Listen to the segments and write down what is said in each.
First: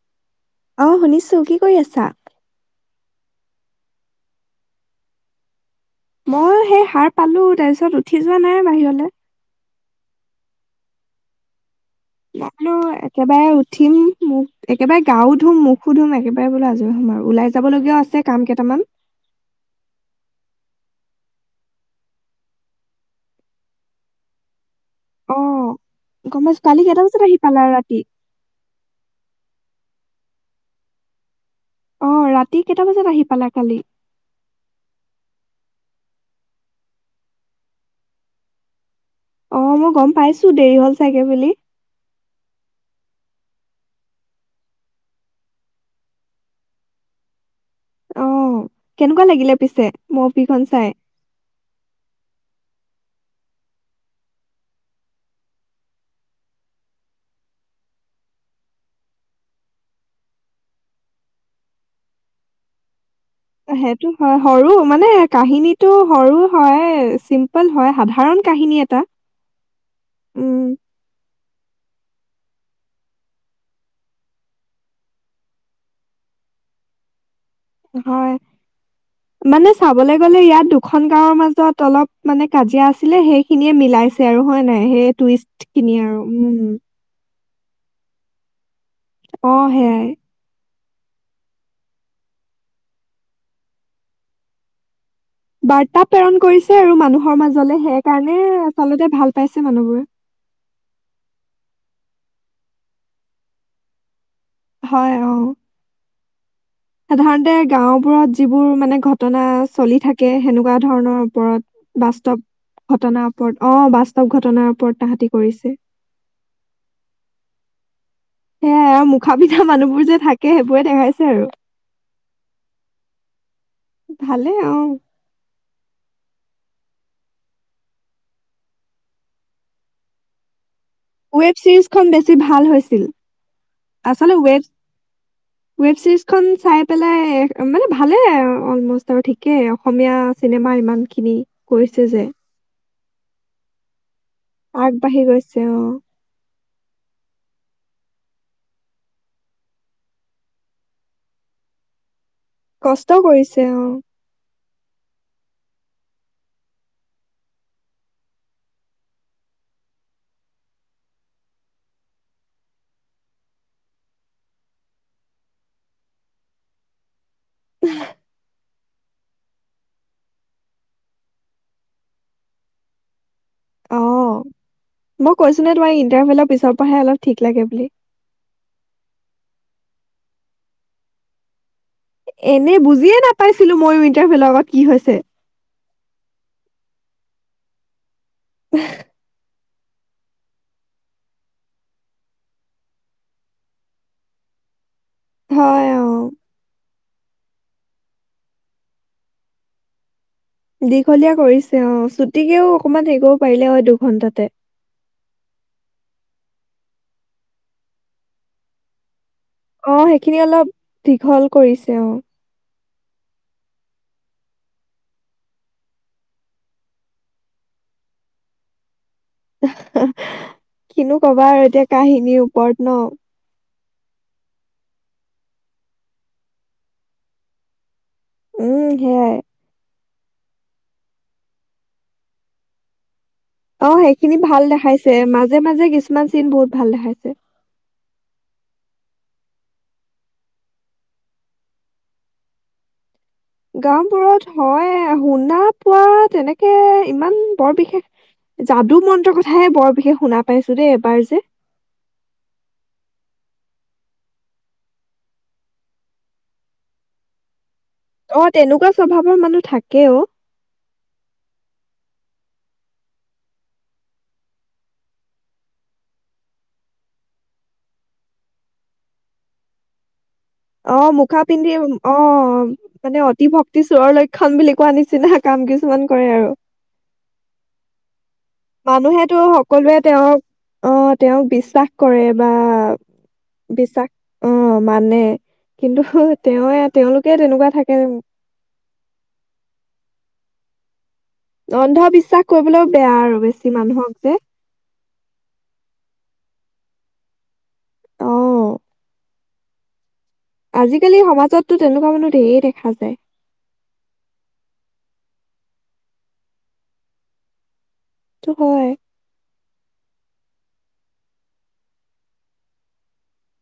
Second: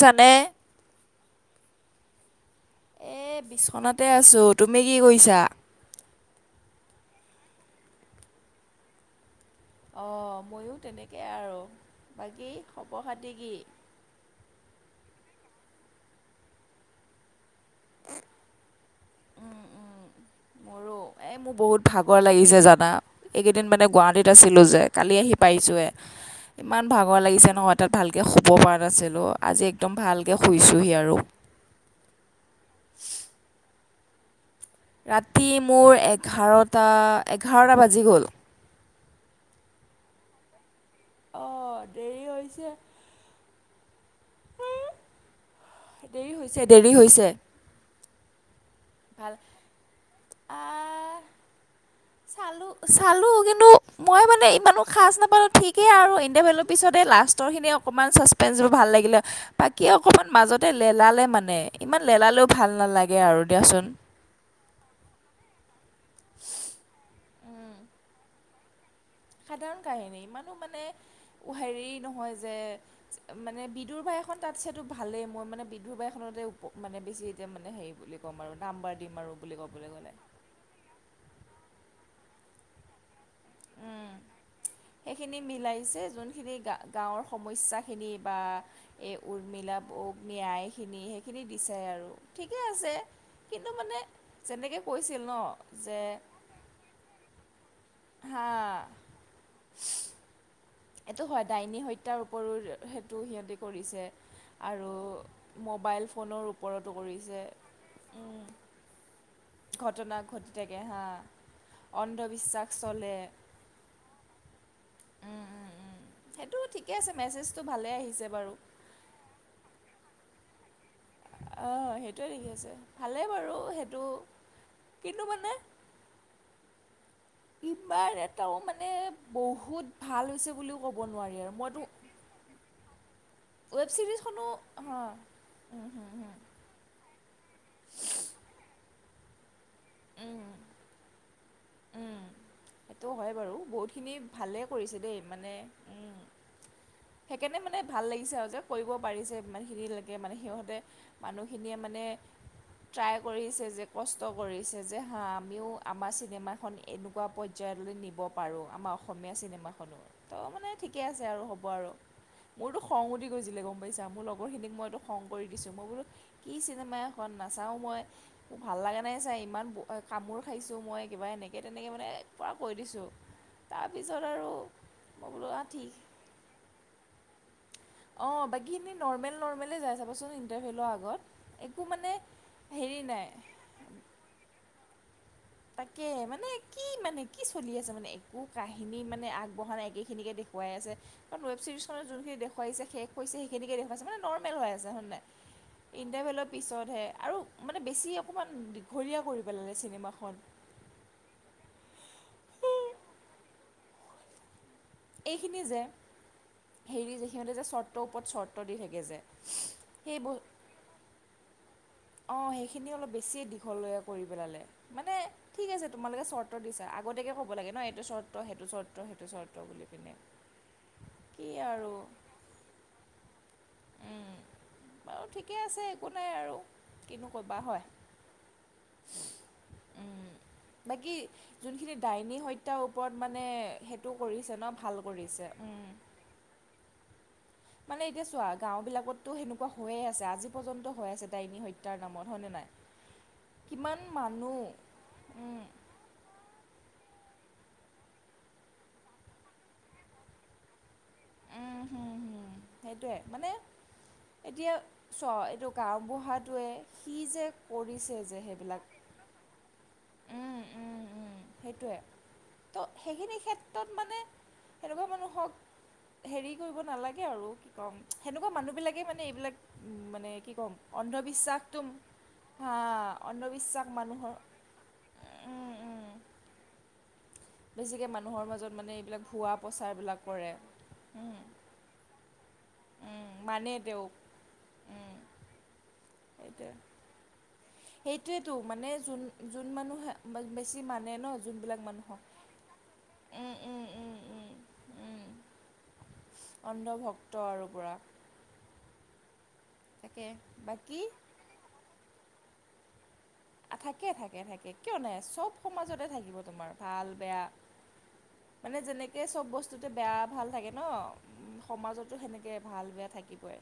জানে। অ' শুনিছোঁ কি কৰি আছা এ বিচনাতে আছো তুমি কি কৰিছা। ময়ো সেই সাৰ পালো তাৰপিছত উঠি যোৱা নাই বাহিৰলৈ অ 'ময়ো তেনেকেই আৰু মই বাকী বোলো খবৰ খাতি একেবাৰে কি উঠিম মোক একেবাৰে গাঁওত ধুম মোখো ধুম একেবাৰে বোলো আজৰি হম আৰু ওলাই যাবলগীয়াও আছে কাম কেইটামান উম -উম মোৰো এই মোৰ বহুত ভাগৰ লাগিছে জানা এইকেইদিন মানে গুৱাহাটীত আছিলোঁ যে কালি আহি অ পাইিছোঁহে গম পাইছো কালি ইমান কেইটা বজাত ভাগৰ আহি লাগিছে পালা নহয় তাত ৰাতি? ভালকৈ শুব পৰা নাছিলোঁ আজি একদম ভালকৈ শুইছোঁহি আৰু অ' ৰাতি কেইটা বজাত আহি পালা কালি ৰাতি মোৰ এঘাৰটা এঘাৰটা বাজি গ'ল আহ মই গম পাইছো দেৰি হল চাগে বুলি উম দেৰি হৈছে দেৰি হৈছে অ। কেনেকুৱা ভাল লাগিলে পিছে মৌফি খ চাই চালো চালো কিন্তু মই মানে ইমানো সাজ নাপালো ঠিকেই আৰু ইণ্টাৰভেলৰ পিছতে। লাষ্টৰ খিনি অকণমান চাচপেঞ্চ বোৰ ভাল লাগিলে বাকী অকণমান মাজতে লেলালে মানে ইমান পেলালেও ভাল নালাগে আৰু দিয়াচোন সেইটো হয় সৰু। মানে কাহিনীটো সৰু হয় চিম্পল হয় সাধাৰণ কাহিনী এটা। সাধাৰণ কাহিনী মানুহ উম মানে। হেৰি নহয় যে মানে বিধুৰ বাই এখন তাত চতটো ভালেই মই মানে বিদুৰ বাইখনত। মানে বেছি এতিয়া মানে হেৰি বুলি হয় ক'ম আৰু নাম্বাৰ দিম আৰু বুলি মানে ক'বলৈ চাবলৈ গলে ইয়াত দুখন গাঁওৰ মাজত অলপ। মানে কাজিয়া আছিলে সেইখিনিয়ে উম মিলাইছে আৰু হয় নাই। সেই সেইখিনি টুইষ্ট কিনি মিলাইছে আৰু যোনখিনি উম। গা গাঁৱৰ সমস্যাখিনি বা এই অ উৰ্মিলা সেয়াই ন্যায় সেইখিনি দিাই আৰু ঠিকে আছে কিন্তু মানে যেনেকে কৈছিল। ন যে বাৰ্তা প্ৰেৰণ কৰিছে আৰু মানুহৰ মাজত। জ্বলে সেইকাৰণে হা চলোতে ভাল পাইছে মানুহবোৰে এইটো হয় ডাইনী হত্যাৰ ওপৰত সেইটো সিহঁতে কৰিছে। হয় অ আৰু মবল ফোন সাধাৰণতে গাওবোৰত যিবোৰ মানে ঘটনা চলি ঘটনা থাকে ঘটি সেনেকুৱা থাকে হা ধৰণৰ ওপৰত। বাস্তৱ অন্ধবিশ্বাস চলে ঘটনাৰ ওপৰত অ বাস্তৱ ঘটনাৰ ওপৰত তাহাঁতি উম কৰিছে উম উম সেইটো ঠিকে আছে মেছেজটো ভালে আহিছে বাৰু সে মুখা পিধা মানুহবোৰ যে থাকে সেইবোৰে দেখাইছে আৰু অঁ সেইটোৱে লখি আছে ভালেই বাৰু সেইটো ভালে অ কিনো মানে ইবাৰ এটাও মানে বহুত ভাল হৈছে বুলি ৱেব ছিৰিজখন বেছি ভাল হৈছিল ৱেব আচল ছিৰিজখনো ৱেব হা উম ৱেব হুম চিৰিজ হুম খ চাই পেলাই মানে ভালেই অলম'ষ্ট আৰু ঠিকেই অসমীয়া উম চিনেমা ইমান খিনি কৈছে উম যে সেইটো হয় বাৰু বহুতখিনি ভালেই কৰিছে দেই আগবাঢ়ি মানে গৈছে অ' উম সেইকাৰণে মানে ভাল লাগিছে আৰু যে কৰিব পাৰিছে ইমানখিনিলৈকে মানে সিহঁতে মানুহখিনিয়ে মানে মানে কষ্ট ট্ৰাই কৰিছে যে অ' কষ্ট কৰিছে যে হা আমিও আমাৰ চিনেমা এনেকুৱা পৰ্যলৈ নিব পাৰোঁ আমাৰ অসমীয়া চিনেমাখনো ত মানে ঠিকে আছে আৰু হ' ওপৰ মোৰতো খং উঠি গৈছিলে গম পাইছা মোৰ লগৰখিনিক মইো খং কৰি দিছো মই বোলো কি চিনেমা এখন নাচাওঁ মই ভাল লগা নাই চাই ইমান কামোৰ খাইছোঁ মই কিবা এনেকৈ এনেকে তেনেকৈ মানে পৰা কৈ দিছোঁ অ তাৰপিছত আৰু মই বোলো আ কৈছো নে ঠিক তোমাৰ ইণ্টাৰভেলৰ পিছৰ পৰাহে অলপ ঠিক লাগে বুলি অ বাকীখিনি নৰ্মেল নৰ্ম যাই চাবচোন ইটাৰভিউ লোৱাৰ আগত মানে এনে হেৰি বুজিয়ে নাই নাপাইছিলো মইো ইণ্টাৰভেলৰ কি হৈছে তাকে মানে কি মানে কি চলি আছে মানে একো কাহিনী মানে আগ বহা নাই আকেখিনিকে দেখুৱাই আছে ৱব ছিৰিজখত যোনখিনি দেখুৱাইছে শেষ পৰিছে সেইখিনিকে দেখুৱাইছোনে নৰ্মেল হয় অ' ইটাৰভেলৰ পিছতহে আৰু মানে বেছি অকণমান দীঘলীয়া কৰি পেলালে চিনেমাখন দীঘলীয়া কৰিছে অ ছুটিকেও অকমান হেৰি কৰিব পাৰিলে হয় দুঘন্টাতে এইখিনি যে হেৰি সিহঁতে যে চৰ্তৰ ওপৰত চৰ্ত দি থাকে যে অ সেই ব সেইখিনি অলপ দীঘল কৰিছে অ' সি অলপ বেছিয়ে দীঘলীয়া কৰি পেলালে মানে ঠিক আছে তোমালোকে চৰ্ট দিছা আগতীয়াকে ক'ব লাগে নহ এইটো চৰ্ত সেইটো চৰ্ত সেইটো চৰ্ত বুলি পিনে কিনো কবা কি আৰু এতিয়া কাহিনীৰ ওপৰত ন উম বাৰু ঠিকে আছে একো নাই আৰু কিনো কবা হয় উম সেয়াই বাকী যোনখিনি ডাইনী হত্যাৰ ওপৰত মানে অ সেইটো সেইখিনি কৰিছে ভাল ন দেখাইছে কৰিছে মাজে মাজে উম কিছুমান চিন বহুত ভাল দেখাইছে মানে এতিয়া চোৱা গাঁও বিলাকততো হেনেকুৱা হৈয়ে আছে আজি পৰ্যন্ত হৈ আছে ডাইনী হত্যাৰ নামত হয় নে নাই কিমান মানুহ গাওবোৰত হয় উম শুনা পোৱা তেনেকে ইমান বৰ বিশেষ যাদু মন্ত্ৰৰ কথাহে বৰ বিশেষ শুনা পাইছো দেই এবাৰ যে উম হম হম সেইটয়ে মানে [inaudible] এতিয়া চ এইটো গাওবুঢ়াটোৱে সি যে কৰিছে যে অ সেইবিলাক তেনেকুৱা স্বভাৱৰ মানুহ থাকে অ উম উম উম সেইটোৱে ত সেইখিনি ক্ষেত্ৰত মানে এনেকুৱা মানুহক হেৰি কৰিব নালাগে আৰু কি কম সেনেকুৱা মানুহ বিলাকে মানে এইবিলাক উ মানে কি [inaudible] অ মুখা পিন্ধি অন্ধবিশ্বাসটো অ হা মানে অতি ভক্তি অন্ধবিশ্বাস চোৰৰ মানুহৰ লক্ষণ বুলি কোৱা নিছিনা নিচিনা কাম কিছুমান কৰে আৰু বেছিকে মান মানুহেতো সকলোৱে তেওঁক কৰে অ উম তেওঁক বিশ্বাস কৰে বা উম মানে বিশ্বাস তেওঁক অ উম মানে কিন্তু তেওঁ তেওঁলোকে তেনেকুৱা থাকে সেইটোয়েতো মানে যোন যোন মানুহে বেছি মানুহ অন্ধবিশ্বাস কৰিবলৈও বেয়া আৰু উম বেছি উম মানুহক উম যে। উম অন্ধভক্ত আৰু পৰা। অ' আজিকালি সমাজতো তেনেকুৱা মানুহ ঢেৰ দেখা যায়। থাকে - থাকে - থাকে কিয় নাই চব সমাজতে থাকিব তোমাৰ ভাল বেয়া। সেইটো মানে হয় যেনেকে চব বস্তু বেয়া ভাল থাকে ন উম, সমাজতো সেনেকে ভাল বেয়া থাকিবই।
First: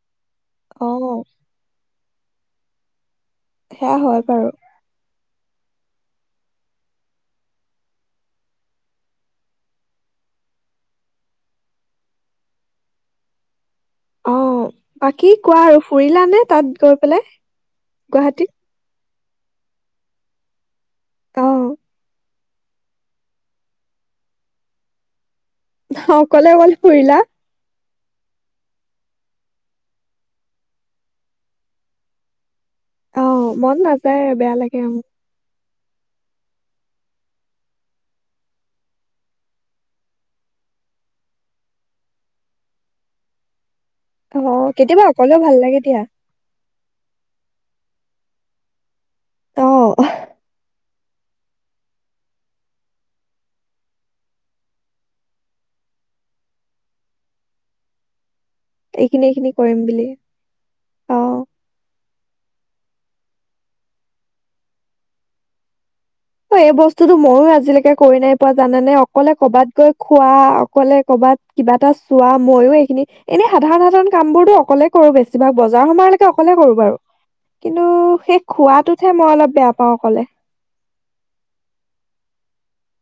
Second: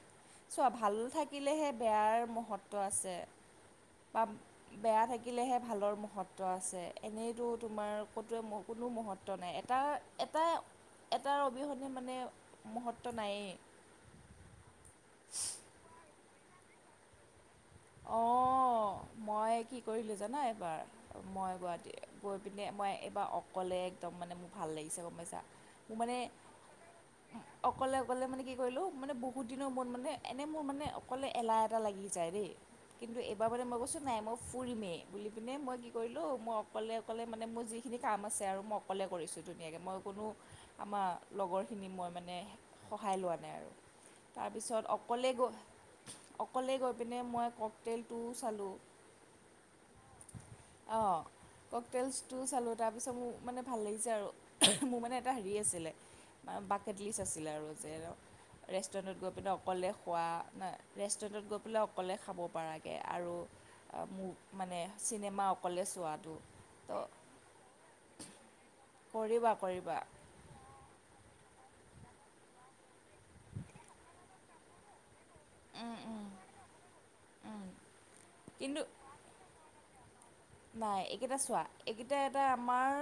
চোৱা অ ভাল থাকিলেহে বেয়াৰ মহত্ব আছে। সেয়া হয় বা বাৰু। বেয়া থাকিলেহে ভালৰ মহত্ব আছে এনেইতো তোমাৰ ক'ত কোনো মহত্ব নাই এটা এটা - এটাৰ অবিহনে মানে মহত্ব নায়েই। অ, বাকী কোৱা আৰু ফুৰিলা নে তাত গৈ পেলাই গুৱাহাটীত? অঁ মই কি কৰিলো জানা এইবাৰ অ মই গুৱাহাটী গৈ পিনে মই এইবাৰ অকলে একদম মানে ভাল লাগিছে গম পাইছা। মোৰ মানে অ, অকলে - অকলে ফুৰিলা। অকলে অকলে মানে কি কৰিলো মানে বহুত দিনৰ মন মানে এনেই মোৰ মানে অকলে এলাহ এটা লাগি যায় দেই। কিন্তু অ এইবাৰ মানে মন মই কৈছো নাই নাযায় মই বেয়া লাগে ফুৰিমেই মোৰ। বুলি পিনে মই কি কৰিলো ত, মই অকলে অকলে মানে মোৰ যিখিনি কাম আছে আৰু মই অকলে কৰিছো ধুনীয়াকৈ মই কোনো আমাৰ লগৰখিনি মই মানে সহায় লোৱা নাই আৰু। অ তাৰপিছত কেতিয়াবা অকলে অকলেও গৈ ভাল লাগে দিয়া। অকলে গৈ পিনে মই কওক হোটেলটোও চালো অ অ, কক টেলছটো চালো তাৰপিছত মোৰ মানে ভাল লাগিছে আৰু মোৰ মানে এটা হেৰি আছিলে পাকেট লিষ্ট আছিলে আৰু যে। ৰেষ্টুৰেণ্টত এইখিনি গৈ এইখিনি পেলাই কৰিম অকলে বুলি। খোৱা না অ ৰেষ্টুৰেণ্টত গৈ পেলাই অকলে খাব। পাৰা কে আৰু মোক মানে চিনেমা অকলে চোৱাত অ, এই বস্তুতো ময়ো আজিলৈকে কৰি নাই পোৱা জানা নে অকলে কৰিবা কৰ'বাত গৈ কৰিবা খোৱা অকলে কৰ'বাত কিবা এটা চোৱা ময়ো এইখিনি এনেই সাধাৰণ সাধাৰণ কাম বোৰতো অকলে কৰো বেছি। কিবা বজাৰ উম, উম। সময়লৈকে অকলে কৰো বাৰু। কিন্তু সেই কিন্তু খোৱাটোতহে মই অলপ বেয়া পাও অকলে নাই এইকেইটা চোৱা এইকেইটা এটা আমাৰ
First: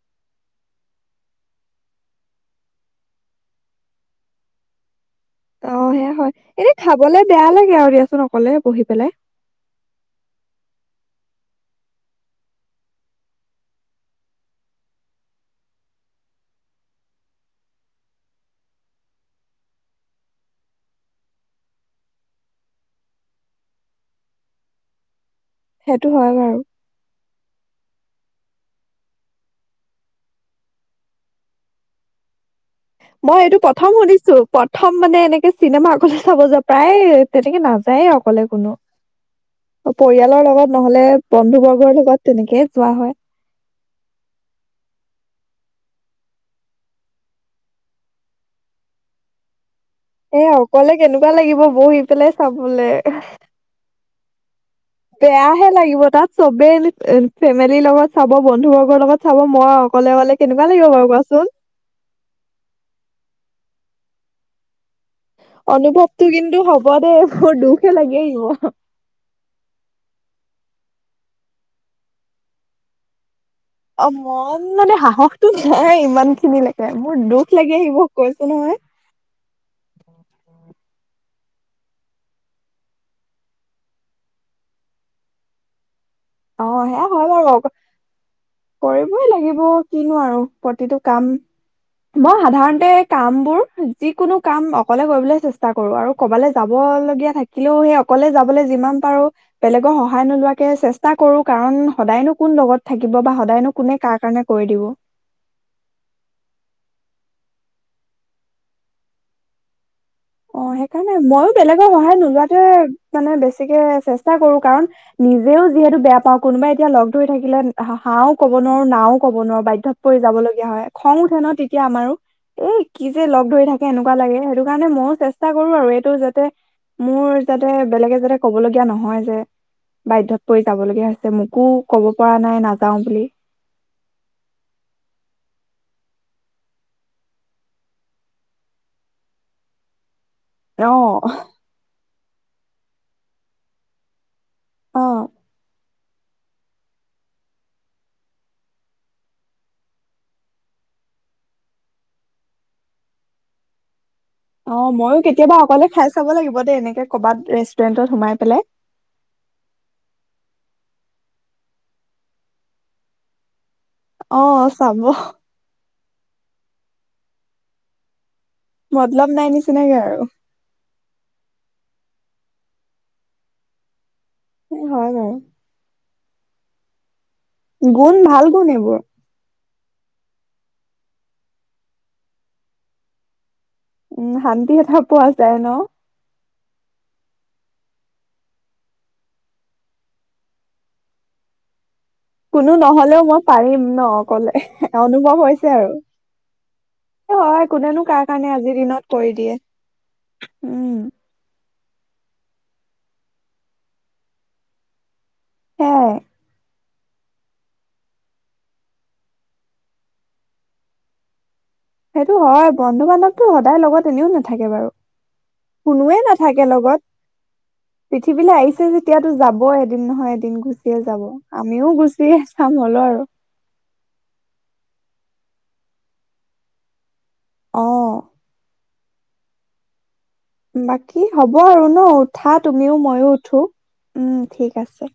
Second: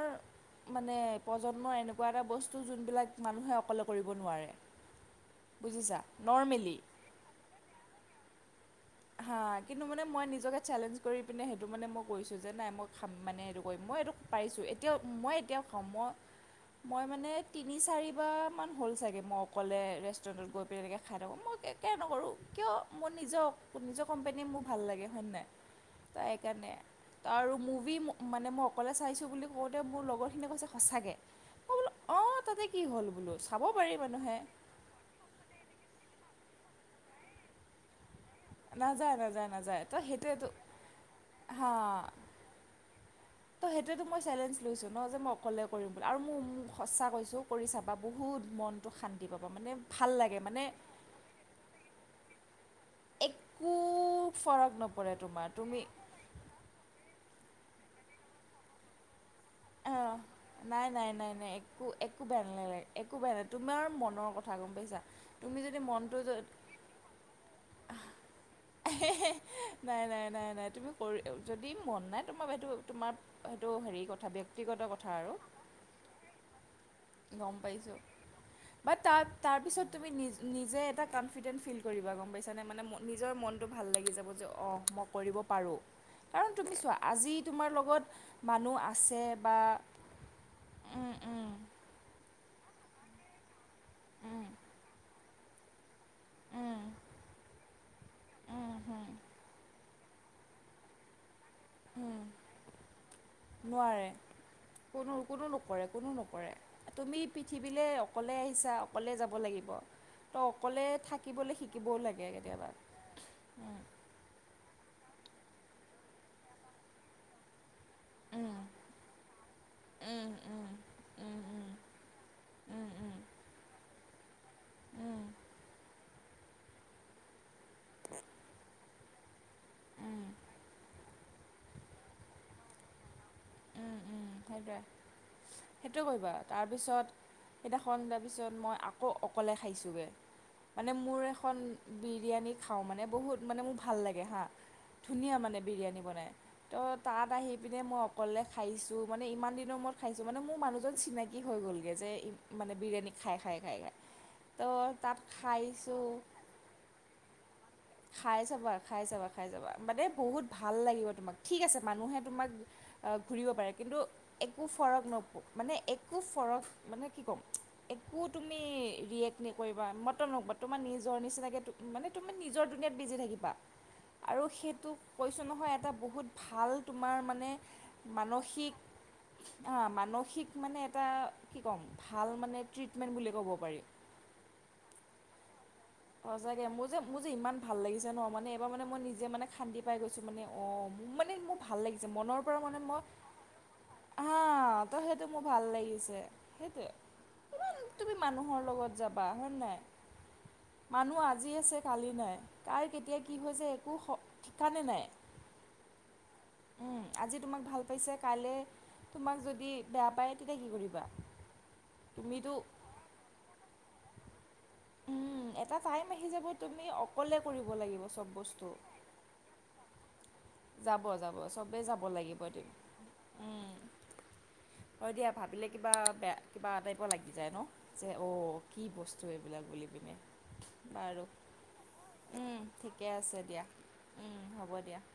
মানে প্ৰজন্মৰ এনেকুৱা এটা বস্তু যোনবিলাক মানুহে অকলে কৰিব নোৱাৰে। অ, বুজিছা সেয়া হয় এনে নৰ্মেলি খাবলে বেয়া লাগে আৰু দিয়াচোন অকলে। বহি পেলাই হা, কিন্তু মানে মই নিজকে চেলেঞ্জ কৰি। পিনে সেইটো মানে মই কৰিছো যে নাই মই খাম মানে সেইটো কৰিম মই এইেইটো পাৰিছো এতিয়াও মই এতিয়াও খাও মই। মই মানে তিনি চাৰিব মান হ'ল চাগে মই অকলে ৰেষ্টুৰেন্টত গৈ খাই থাকো মই। কে নকৰো কিয় মোৰ নিজক নিজৰ কোম্পোনীয়ে মোৰ ভাল লাগে হয় নাই? সেইটো তো হয় বাৰু। সেইকাৰণে আৰু মুভি মানে মই অকলে চাইছো বুলি কওতে মোৰ লগৰখিনিয় কৈছে সচাকৈ। অ, তাতে। কি হ'ল বোলো মই এইটো চাব পাৰি প্ৰথম শুনিছো মানুহে প্ৰথম মানে এনেকে চিনেমা কত। চাব যা প্ৰায় তেনেকে নাযায়ে। অকলে কোনো নাযায় নাযায় নাযায় তো পৰিয়ালৰ সেইটোৱেতো লগত নহলে বন্ধু হা বৰ্গৰ লগত তেনেকেই যোৱা হয়। ত, সেইটো মই চেলেঞ্জ লৈছো ন যে মই অকলে। কৰিম বুলি আৰু মোক সচা কৈছো কৰি চাবা বহুত মনটো শান্তি পাবা মানে। ভাল লাগে এ, মানে অকলে কেনেকুৱা লাগিব বহি পেলাই চাবলে। একো ফৰক নপৰে তোমাৰ বেয়াহে তুমি লাগিব তাত চবেই এ। ফেমিলিৰ লগত চাব বন্ধুবৰ্গৰ লগত। চাব মই অ, অকলে অকলে কেনেকুৱা নাই লাগিব - বাৰু নাই - নাই - কোৱাচোন নাই একো একো বেয়া নালাগে একো বেয়া নাই তোমাৰ মনৰ কথা। গ'ম পাইছা। তুমি যদি মনটো অনুভৱতটো কিন্তু হ'ব দেই মোৰ দুখে লাগি আহিব। হে - হে, নাই - নাই - নাই - নাই তুমি। যদি মন নাই তোমাৰ সেইটো তোমাৰ সেইটো হেৰি কথা ব্য মোৰ মানে সাহসটো নাই ইমানখিনিলেকে। গ'ম পাইছো বাত তাৰ পিছত তুমি নি নিজে এটা কাম কমফিডেণ্ট ফিল কৰিবা গম পাইছানে মানে নিজৰ মনটো ভাল লাগি যাব যে অ মই কৰিব পাৰো। কাৰণ অ তুমি চোৱা সেয়া হয় আজি বাৰু তোমাৰ লগত মানুহ আছে কৰিবই বা লাগিব কিনো আৰু প্ৰতিটো কাম উম মই সাধাৰণতে কামবোৰ যিকোনো উম কাম অকলে কৰিবলে চেষ্টা কৰো আৰু ক'বালে উম যাবলগীয়া থাকিলেও সেই অকলে যাবলে উম যিমান হুম পাৰো বেলেগৰ সহায় নোলোৱাকে চেষ্ট কাৰণ হুম সদায়নো কোন লগত থাকিব বা সদায়নো কোনে নোৱাৰে কাৰ কাৰণে কৰি দিব। কোনো কোনো নকৰে কোনো নকৰে তুমি পৃথিৱীলৈ অকলে আহিছা অকলে যাব লাগিব। তো অ অকলে সেইকাৰণে মইয়ো থাকিবলৈ বেলেগৰ শিকিবও সহায় লাগে নোলোৱাতে কেতিয়াবা মানে বেছিকে চেষ্টা কৰো কাৰণ নিজেও যিহেতু বেয়া পাওঁ কোনোবাই এতিয়া লগ ধৰি থাকিলে হাও ক'ব উম নোৱাৰো নাও ক'ব নোৱাৰো বাধ্যত পৰি উম যাবলগীয়া উম হয় খং উঠে উম ন উম তেতিয়া আমাৰো। এই উম কি উম যে লগ ধৰি থাকে এনেকুৱা লাগে সেইটো কাৰণে উম মইয়ো উম কৰো আৰু এইটো যাতে মোৰ যাতে বেলেগে যাতে ক'ব লগীয়া নহয় নহয় যে উম বাধ্যত পৰি যাবলগীয়া হৈছে মোকো কব পৰা নাই নাযাও বুলি। উম উম সেইটোয়ে সেইটোয়ে কৰিবা তাৰপিছত সেইদিনাখন যাৰ পিছত মই আকৌ অকলে খাইছোগে। মানে অ মোৰ এখন বিৰিয়ানী খাওঁ মানে বহুত মানে মোৰ ভাল লাগে হা। অ ধুনীয়া মানে বিৰিয়ানী বনাই ত' তাত আহি পিনে মই অক কলে খাইছো মানে ইমান দিনৰ মূৰত খাইছো মানে মোৰ মানুহজন চিনাকি হৈ গ'লগে যে মানে বিৰিয়ানী খাই খাই খাই খাই। তো অ' তাত মইয়ো কেতিয়াবা অকলে খাইছোঁ খাই চাব লাগিব দেই এনেকে ক'বাত ৰেষ্টু খাই চাবা খাই চাবা খাই চাবা মানে বহুত ভাল লাগিব তোমাক ঠিক আছে মানুহে তোমাক ঘূৰিব পাৰে কিন্তু অ একো চাব ফৰক নপৰে মানে এ কো ফৰক মানে কি ক'ম একো তুমি মতলব ৰিয়েক্ট নাই নকৰিবা নিচিনাকে আৰু। মতম নকবা তোমাৰ নিজৰ নিচিনাকে মানে তুমাৰ নিজৰ সেই বিজি থাকিবা আৰু সি এ তোক হয় বাৰু। কৈছো নহয় এটা বহুত ভাল তোমাৰ মান গুণ ভাল গুণ এইবোৰ। মানসিক মানে এটা কি ক'ম ভাল মানে ট্ৰিটমেণ্ট বুলি ক'ব পাৰি। উম শান্তি এটা পোৱা যায় ন? সচাগে মোৰ যে মোৰ যে ইমান ভাল লাগিছে ন মানে এবাৰ মানে মই নিজে মানে শান্তি পাই গৈছো মানে অ মোৰ মানে মোৰ ভাল লাগি ছে মনৰ পৰা কোনো মানে নহলেও পাৰিম ন মই হা অকলে তই সেইটো অনুভৱ মোৰ হৈছে ভাল আৰু। লাগিছে সেইটোৱে। হয় ইমান কোনেনো তুমি কাৰ কাৰণে মানুহৰ আজিৰ লগত দিনত যাবা কৰি হয় দিয়ে। নাই উম মানুহ আজি আছে কালি নাই কাৰ কেতিয়া কি হৈছে একো ঠিকানে নাই। হে? উম আজি তোমাক ভাল পাইছে কাইলে তোমাক যদি বেয়া পায় তেতিয়া কি কৰিবা? [inaudible] সেইটো তুমিতো হয় বন্ধু-বান্ধৱটো সদায় লগত এনেও নাথাকে বাৰু। উম, এটা টাইম কোনোৱে আহি যাব নাথাকে তুমি লগত অকলে কৰিব লাগিব চব পৃথিৱীলে বস্তু আহিছে যেতিয়াটো যাবয়ে এদিন নহয় এদিন। দিন গুচিয়ে যাব চবেই আমিও যাব গুচিয়ে লাগিব এদিন চাম হলেও আৰু। উম, হয় দিয়া ভাবিলে কিবা বেয়া কিবা টাইপৰ লাগি যায় ন অ যে অ' কি বস্তু এইবিলাক বুলি পিনে। বাকী বাৰু হ'ব আৰু ন উঠা তুমিও ঠিকে মইয়ো আছে উঠো, দিয়া উম হ'ব ঠিক দিয়া। আছে।